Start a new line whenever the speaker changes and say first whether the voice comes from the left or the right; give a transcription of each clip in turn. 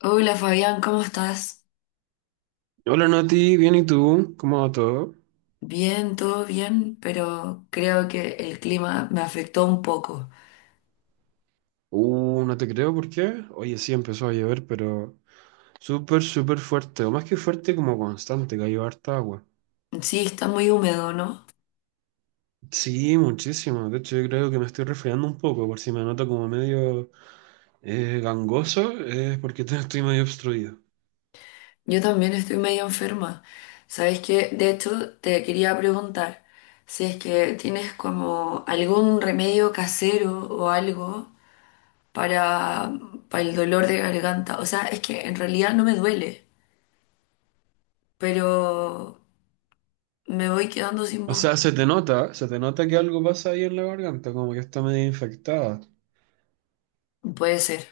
left: Hola Fabián, ¿cómo estás?
right: Hola Nati, bien, ¿y tú? ¿Cómo va todo?
left: Bien, todo bien, pero creo que el clima me afectó un poco.
right: No te creo, ¿por qué? Oye, sí empezó a llover, pero súper, súper fuerte, o más que fuerte, como constante, cayó harta agua.
left: Sí, está muy húmedo, ¿no?
right: Sí, muchísimo, de hecho yo creo que me estoy resfriando un poco, por si me noto como medio gangoso, es porque estoy medio obstruido.
left: Yo también estoy medio enferma. ¿Sabes qué? De hecho, te quería preguntar si es que tienes como algún remedio casero o algo para, para el dolor de garganta. O sea, es que en realidad no me duele, pero me voy quedando sin
right: O
left: voz.
right: sea, se te nota que algo pasa ahí en la garganta, como que está medio infectada.
left: Puede ser.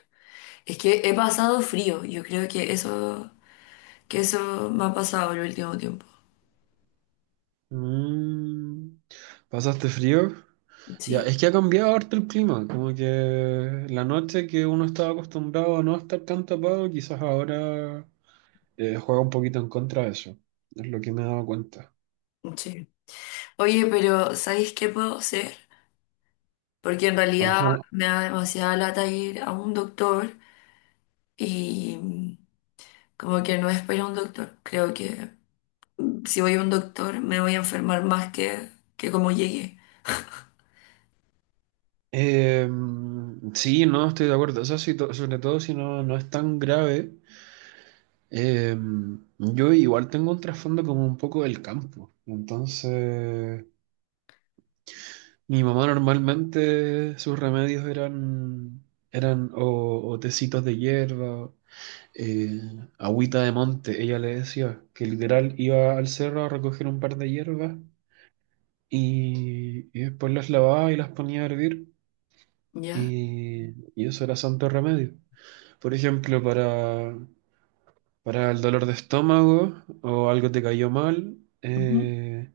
left: Es que he pasado frío, yo creo que eso... Que eso me ha pasado el último tiempo.
right: Mm, ¿pasaste frío? Ya,
left: Sí,
right: es que ha cambiado harto el clima, como que la noche que uno estaba acostumbrado a no estar tan tapado, quizás ahora juega un poquito en contra de eso, es lo que me he dado cuenta.
left: sí. Oye, pero ¿sabéis qué puedo hacer? Porque en realidad
right: Ajá.
left: me da demasiada lata ir a un doctor y como que no espero a un doctor. Creo que si voy a un doctor me voy a enfermar más que como llegué.
right: Eh, sí, no, estoy de acuerdo, eso sí, sobre todo si no es tan grave. Eh, yo igual tengo un trasfondo como un poco del campo, entonces mi mamá normalmente sus remedios eran o tecitos de hierba. eh, Agüita de monte, ella le decía, que literal iba al cerro a recoger un par de hierbas y después las lavaba y las ponía a hervir
left: Ya,
right: y, y eso era santo remedio. Por ejemplo, para el dolor de estómago o algo te cayó mal,
left: ujú,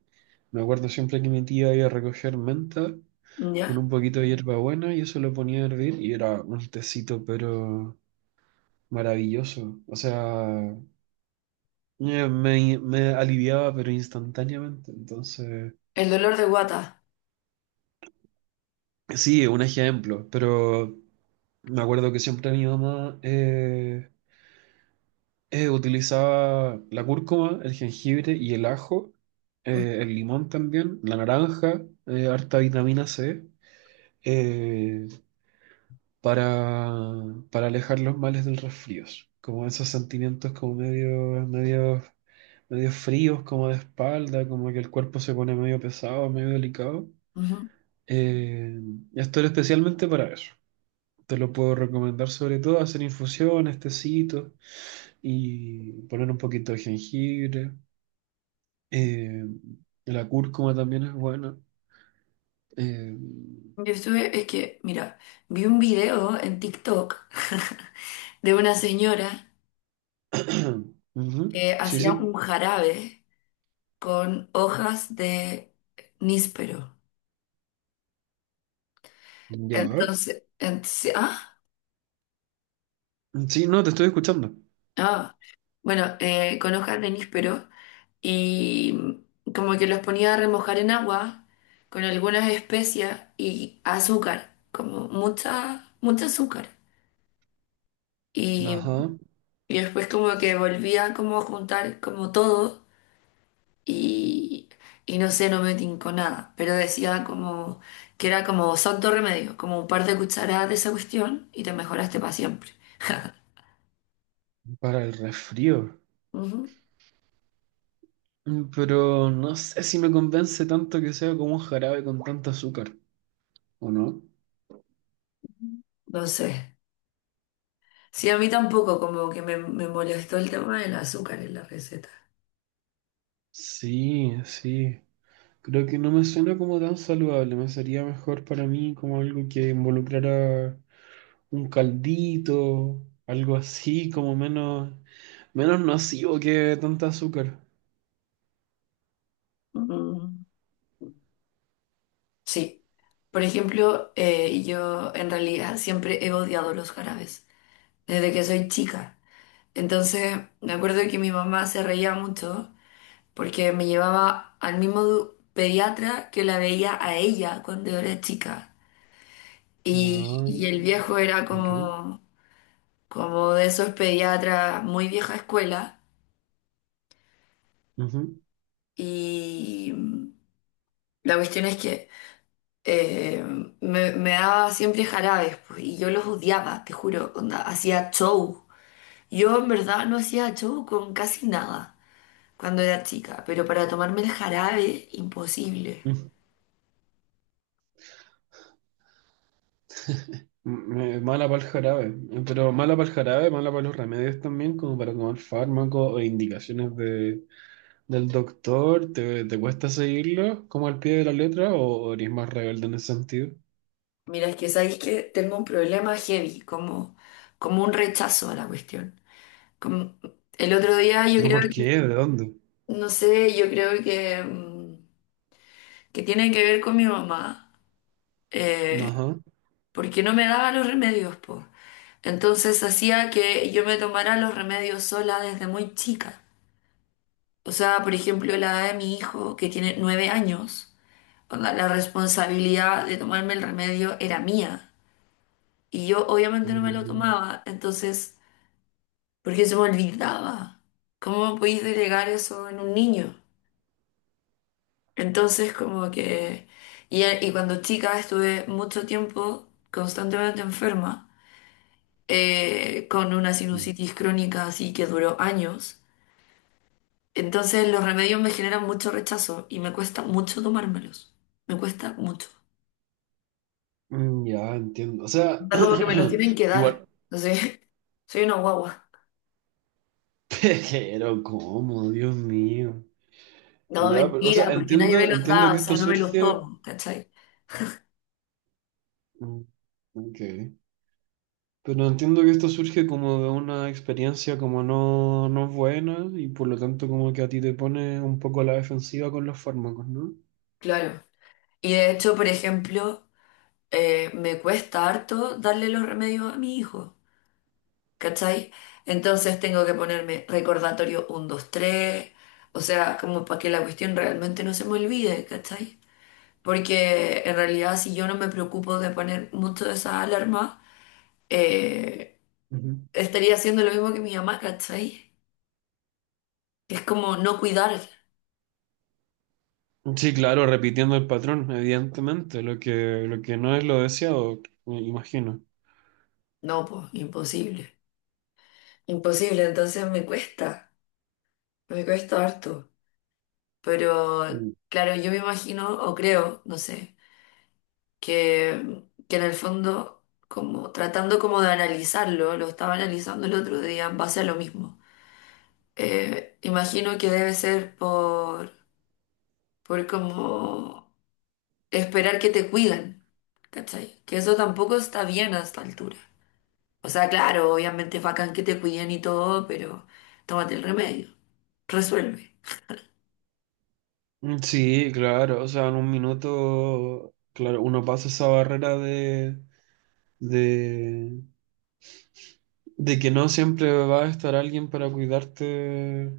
right: me acuerdo siempre que mi tía iba a recoger menta con
left: ya.
right: un poquito de hierbabuena y eso lo ponía a hervir y era un tecito pero maravilloso. O sea, me aliviaba, pero instantáneamente. Entonces,
left: El dolor de guata.
right: sí, es un ejemplo, pero me acuerdo que siempre mi mamá utilizaba la cúrcuma, el jengibre y el ajo,
left: Ujú.
right: el limón también, la naranja, harta vitamina C, eh, para, para alejar los males del resfrío. Como esos sentimientos como medio, medio, medio fríos, como de espalda, como que el cuerpo se pone medio pesado, medio delicado. Eh, Esto era especialmente para eso. Te lo puedo recomendar sobre todo hacer infusiones, tecitos y poner un poquito de jengibre. Eh, la cúrcuma también es buena. Eh,
left: Yo estuve, es que, mira, vi un video en TikTok de una señora
right: Ujú.
left: que
right: Sí,
left: hacía un
right: sí.
left: jarabe con hojas de níspero.
right: Ya.
left: Entonces, entonces- ah,
right: Sí, no, te estoy escuchando.
left: ah, bueno, con hojas de níspero y como que los ponía a remojar en agua con algunas especias y azúcar, como mucha azúcar. Y,
right: Ajá,
left: y después como que volvía como a juntar como todo y, y no sé, no me tincó nada, pero decía como que era como santo remedio, como un par de cucharadas de esa cuestión y te mejoraste para siempre.
right: para el resfrío.
left: Ujú.
right: Mm, pero no sé si me convence tanto que sea como un jarabe con tanto azúcar, ¿o no?
left: No sé. Sí, a mí tampoco, como que me molestó el tema del azúcar en la receta.
right: Sí, sí. Creo que no me suena como tan saludable, me sería mejor para mí como algo que involucrara un caldito, algo así, como menos, menos nocivo que tanta azúcar.
left: Mm, sí. Por ejemplo, yo en realidad siempre he odiado los jarabes, desde que soy chica. Entonces, me acuerdo que mi mamá se reía mucho porque me llevaba al mismo pediatra que la veía a ella cuando yo era chica. Y
right: No,
left: el viejo era
right: ok.
left: como, como de esos pediatras muy vieja escuela.
right: Ujú.
left: Y la cuestión es que eh, me daba siempre jarabes, pues, y yo los odiaba, te juro, onda, hacía show. Yo en verdad no hacía show con casi nada cuando era chica, pero para tomarme el jarabe, imposible.
right: Mm, mala para el jarabe, pero mala para el jarabe, mala para los remedios también, como para tomar fármacos o indicaciones de, del doctor, ¿te, te cuesta seguirlo como al pie de la letra o eres más rebelde en ese sentido?
left: Mira, es que sabéis que tengo un problema heavy, como, como un rechazo a la cuestión. Como- el otro día yo
right: ¿Pero
left: creo
right: por qué? ¿De dónde?
left: no sé, yo creo que tiene que ver con mi mamá, eh,
right: Ajá.
left: porque no me daba los remedios, pues. Entonces hacía que yo me tomara los remedios sola desde muy chica. O sea, por ejemplo, la edad de mi hijo, que tiene 9 años, onda, la responsabilidad de tomarme el remedio era mía. Y yo obviamente no me lo
right: Mm,
left: tomaba. Entonces porque se me olvidaba. ¿Cómo podéis delegar eso en un niño? Entonces, como que... Y, y cuando chica estuve mucho tiempo constantemente enferma, con una sinusitis crónica así que duró años. Entonces los remedios me generan mucho rechazo y me cuesta mucho tomármelos. Me cuesta mucho.
right: Ya entiendo. O
left: O
right: sea,
left: sea, como que me los tienen que dar.
right: igual,
left: Entonces, soy una guagua.
right: pero ¿cómo? Dios mío.
left: No,
right: Ya, pero, o sea,
left: mentira, porque nadie me
right: entiendo,
left: los
right: entiendo
left: da,
right: que
left: o
right: esto
left: sea, no me los
right: surge.
left: tomo, ¿cachai?
right: mm, Ok. Pero entiendo que esto surge como de una experiencia como no, no buena y por lo tanto como que a ti te pone un poco a la defensiva con los fármacos, ¿no?
left: Claro. Y de hecho, por ejemplo... me cuesta harto darle los remedios a mi hijo, ¿cachai? Entonces tengo que ponerme recordatorio uno 2 3, o sea, como para que la cuestión realmente no se me olvide, ¿cachai? Porque en realidad si yo no me preocupo de poner mucho de esa alarma, eh,
right: Ujú.
left: estaría haciendo lo mismo que mi mamá, ¿cachai? Es como no cuidar.
right: Sí, claro, repitiendo el patrón, evidentemente, lo que no es lo deseado, me imagino.
left: No, pues, imposible. Imposible, entonces me cuesta harto. Pero claro, yo me imagino, o creo, no sé, que, que en el fondo, como tratando como de analizarlo, lo estaba analizando el otro día en base a lo mismo. Imagino que debe ser por como esperar que te cuiden, ¿cachai? Que eso tampoco está bien a esta altura. O sea, claro, obviamente es bacán que te cuiden y todo, pero tómate el remedio, resuelve.
right: Mm, sí, claro, o sea, en un minuto, claro, uno pasa esa barrera de, de que no siempre va a estar alguien para cuidarte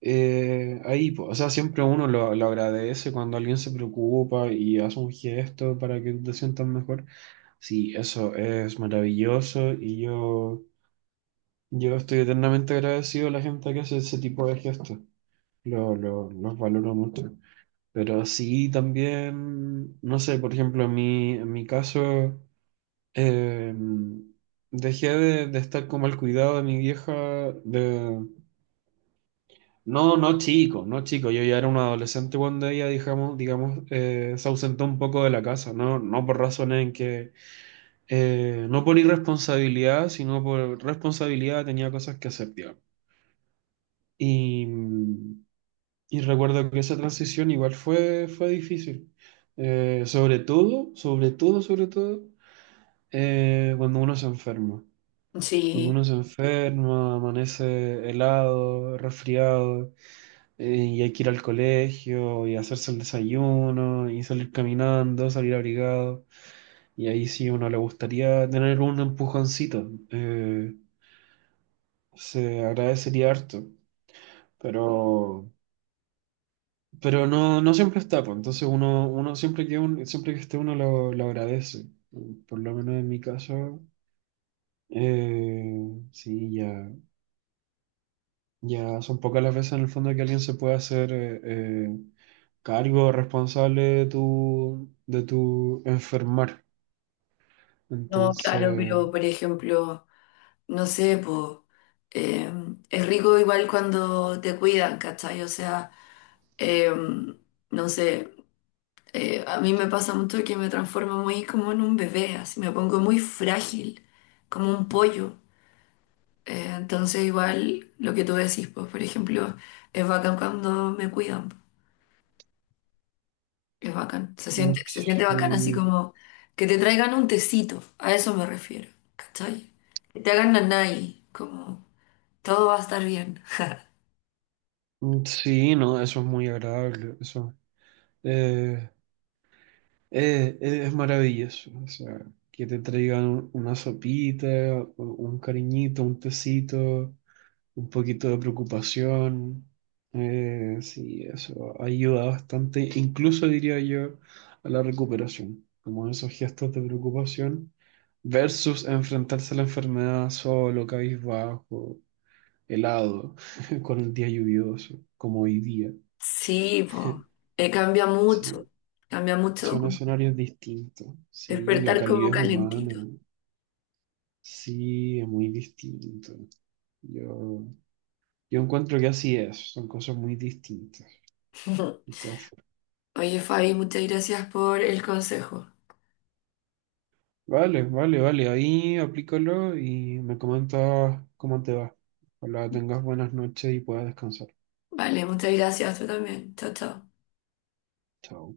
right: ahí, po. O sea, siempre uno lo agradece cuando alguien se preocupa y hace un gesto para que te sientas mejor. Sí, eso es maravilloso y yo estoy eternamente agradecido a la gente que hace ese tipo de gestos. Lo, los valoro mucho. Pero sí, también, no sé, por ejemplo, en mi caso, eh, dejé de estar como al cuidado de mi vieja, de... No, no chico, no chico, yo ya era un adolescente cuando ella, digamos, digamos se ausentó un poco de la casa, no, no por razones en que, no por irresponsabilidad, sino por responsabilidad tenía cosas que hacer, digamos. Y, y recuerdo que esa transición igual fue, fue difícil. Sobre todo, sobre todo, sobre todo, cuando uno se enferma. Cuando
left: Sí,
right: uno se enferma, amanece helado, resfriado, y hay que ir al colegio y hacerse el desayuno y salir caminando, salir abrigado. Y ahí sí uno le gustaría tener un empujoncito. Se agradecería harto. Pero Pero no, no siempre está, pues. Entonces uno, uno siempre que siempre que esté uno lo agradece. Por lo menos en mi caso, eh, sí, ya, ya son pocas las veces en el fondo que alguien se puede hacer cargo responsable de tu enfermar.
left: no, claro,
right: Entonces,
left: pero por ejemplo... no sé, pues es rico igual cuando te cuidan, ¿cachai? O sea, em, no sé, a mí me pasa mucho que me transformo muy como en un bebé, así me pongo muy frágil, como un pollo. Entonces igual lo que tú decís, pues por ejemplo, es bacán cuando me cuidan, es bacán,
right: mm,
left: se siente bacán así
right: sí,
left: como que te traigan un tecito, a eso me refiero, ¿cachai? Que te hagan nanay, como todo va a estar bien.
right: mm, sí, no, eso es muy agradable. Eso. Eh, es maravilloso, o sea, que te traigan una sopita, un cariñito, un tecito, un poquito de preocupación. Sí, eso ayuda bastante, incluso diría yo, a la recuperación, como esos gestos de preocupación versus enfrentarse a la enfermedad solo, cabizbajo, helado, con el día lluvioso, como hoy día.
left: Sí, po. Eh, cambia mucho,
right: Son,
left: Cambia mucho
right: Son
left: como
right: escenarios distintos, sí, la
left: despertar como
right: calidez humana.
left: calentito.
right: Sí, es muy distinto. Yo, yo encuentro que así es, son cosas muy distintas. De todas formas.
left: Oye, Fabi, muchas gracias por el consejo.
right: Vale, vale, vale, ahí aplícalo y me comentas cómo te va. Ojalá tengas buenas noches y puedas descansar.
left: Vale, muchas gracias, tú también. Chao, chao.
right: Chao.